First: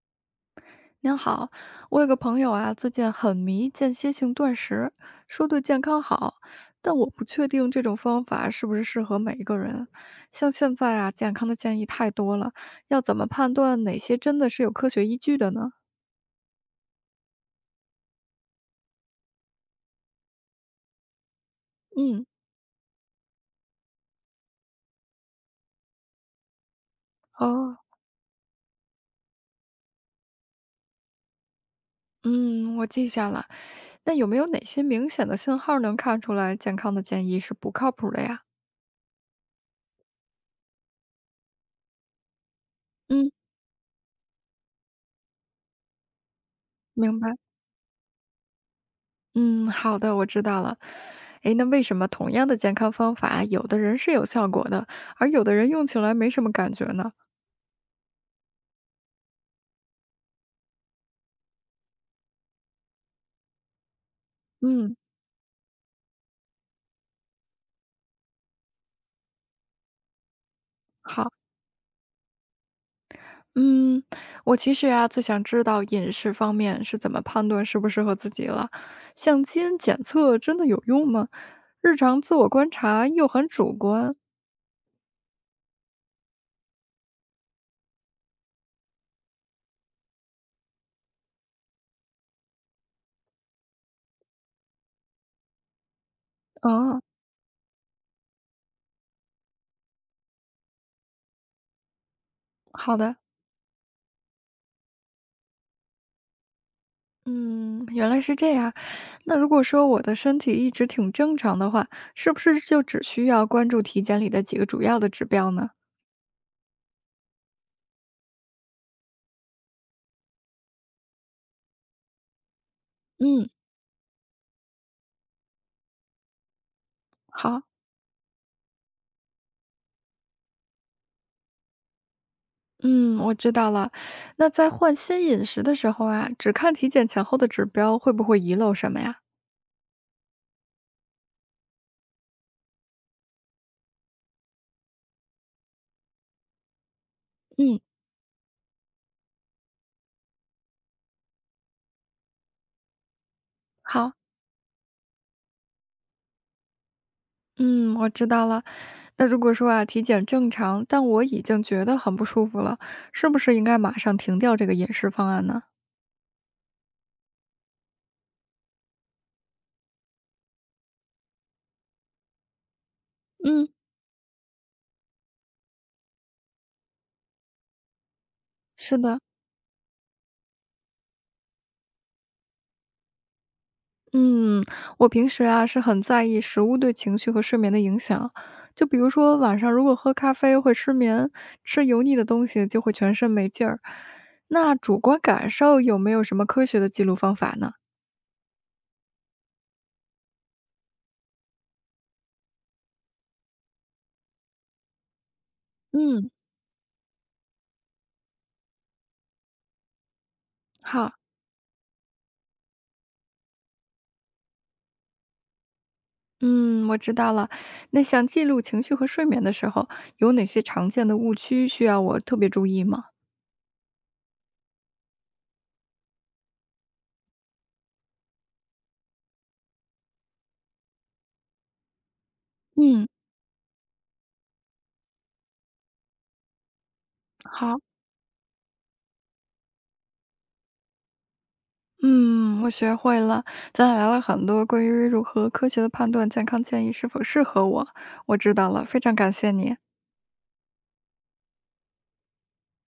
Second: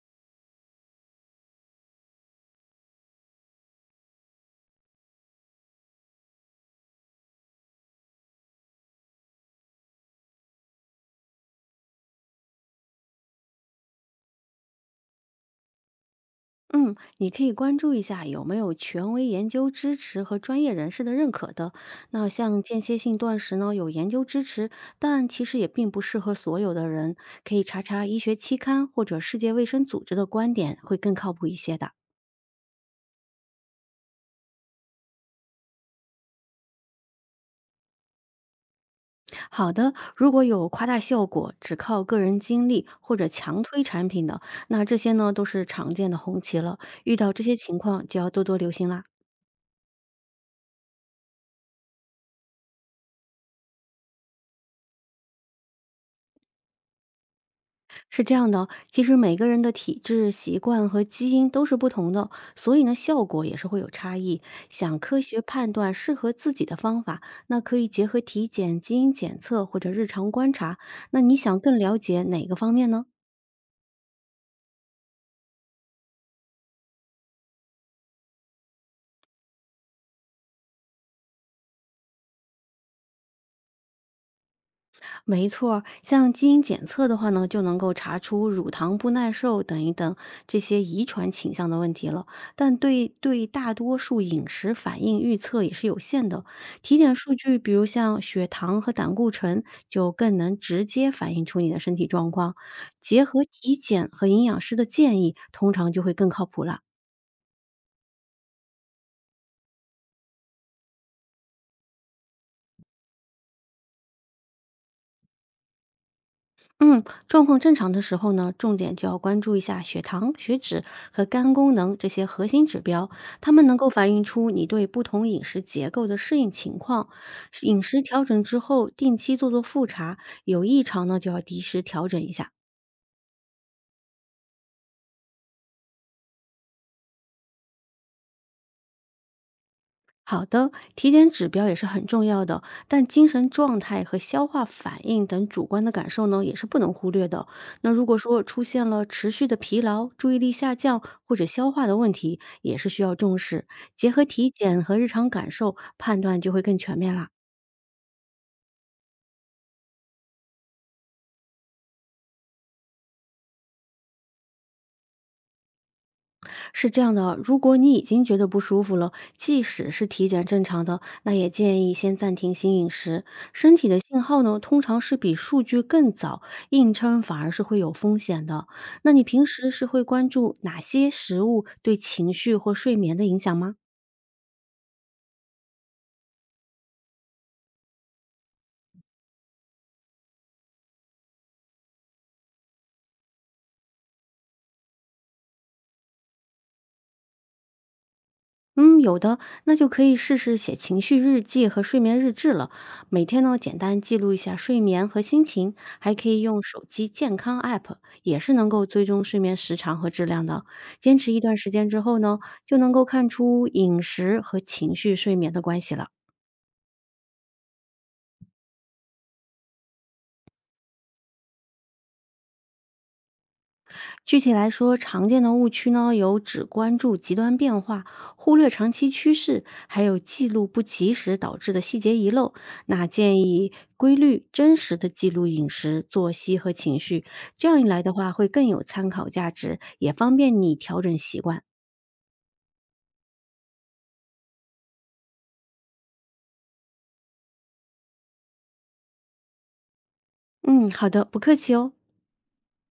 您好，我有个朋友啊，最近很迷间歇性断食，说对健康好，但我不确定这种方法是不是适合每一个人。像现在啊，健康的建议太多了，要怎么判断哪些真的是有科学依据的呢？嗯，你可以关注一下有没有权威研究支持和专业人士的认可的。嗯。那像间歇性断食呢，有研究支持，但其实也并不适合所有的人。可以哦。查查医学期刊或者世界卫生组织的观点，会更靠谱一些的。嗯，我记下了。那有没有哪些明显的信号能看出来健康的建议是不靠谱的呀？好的，如果有夸大效果，只靠个人经历或者嗯，强推产品的，那这些呢都是常见的红旗了。遇明到白。这些情况就要多多留心啦。嗯，好的，我知道了。诶，那为什么同样的健康方法，有的人是有效果的，而有的人用起来没什么感觉呢？是这样的，其实每个人的体质、习惯和基因都是不同的，所以呢，效果也是会有差异。嗯。想科学判断适合自己的方法，那可以结合体检、基因检测或者日常观察。那好。你想更了解哪个方面呢？嗯，我其实呀最想知道饮食方面是怎么判断适不适合自己了。像基因检测真的有用吗？日常自我观察又很主观。没错儿像基因检测的话呢，就能够查出乳糖不耐受等一等这些遗传倾向的问题了。但对大多数饮食反应预测也是有限的。体哦。检数据，比如像血糖和胆固醇，就更能直接反映出你的身体状况。好的。结合体检和营养师的建议，通常就会更靠谱了。嗯，原来是这样。那如果说我的身体一直挺正常的话，是不是就只需要关注体检里的几个主要的指标呢？嗯，状况正常的时候呢，重点就要关注一下血糖、血脂和肝功能这些核心指标，嗯。它们能够反映出你对不同饮食结构的适应情况。好。饮食调整之后，定期做做复查，有异常呢就要及时调整一下。嗯，我知道了。那在换新饮食的时候啊，只看体检前后的指标，会不会遗漏什么呀？好的，体检指标也是很重要的，但精神状态和消化反应等主观的感受呢，也是不能忽略的。嗯。那如果说出现了持续的疲劳、注意力下降或者消化的问题，也是需要重视。结好。合体检和日常感受，判断就会更全面啦。嗯，我知道了。那如果说啊，体检正常，但我已经觉得很不舒服了，是不是应该马上停掉这个饮食方案呢？是这样的，如果你已经觉得不舒服了，即使是体检正常的，那也建议先暂停新饮食。嗯，身体的信号呢，通常是比数据更早，硬撑反而是会有风险的。是那的。你平时是会关注哪些食物对情绪或睡眠的影响吗？嗯，我平时啊是很在意食物对情绪和睡眠的影响。就比如说晚上如果喝咖啡会失眠，吃油腻的东西就会全身没劲儿。那主观感受有没有什么科学的记录方法呢？嗯，有的，那就可以试试写情绪日记和睡眠日志了。每天呢，简单记录一下睡眠和心情，还可嗯。以用手机健康 App，也是能够追踪睡眠时长和质量的。好。坚持一段时间之后呢，就能够看出饮食和情绪睡眠的关系了。嗯，我知道了。那想记录情绪和睡眠的时候，有哪些常见的误区需要我特别注意吗？具体来说，常见的误区呢有只关注极端变化，忽略长期趋势，还有记录不及时导致的细节遗漏。那嗯，建议规律、真实的记录饮食、作息和情绪，这好。样一来的话会更有参考价值，也方便你调整习惯。嗯，我学会了。咱俩聊了很多关于如何科学的判断健康建议是否适合我，我知道了，非常感谢你。嗯，好的，不客气哦。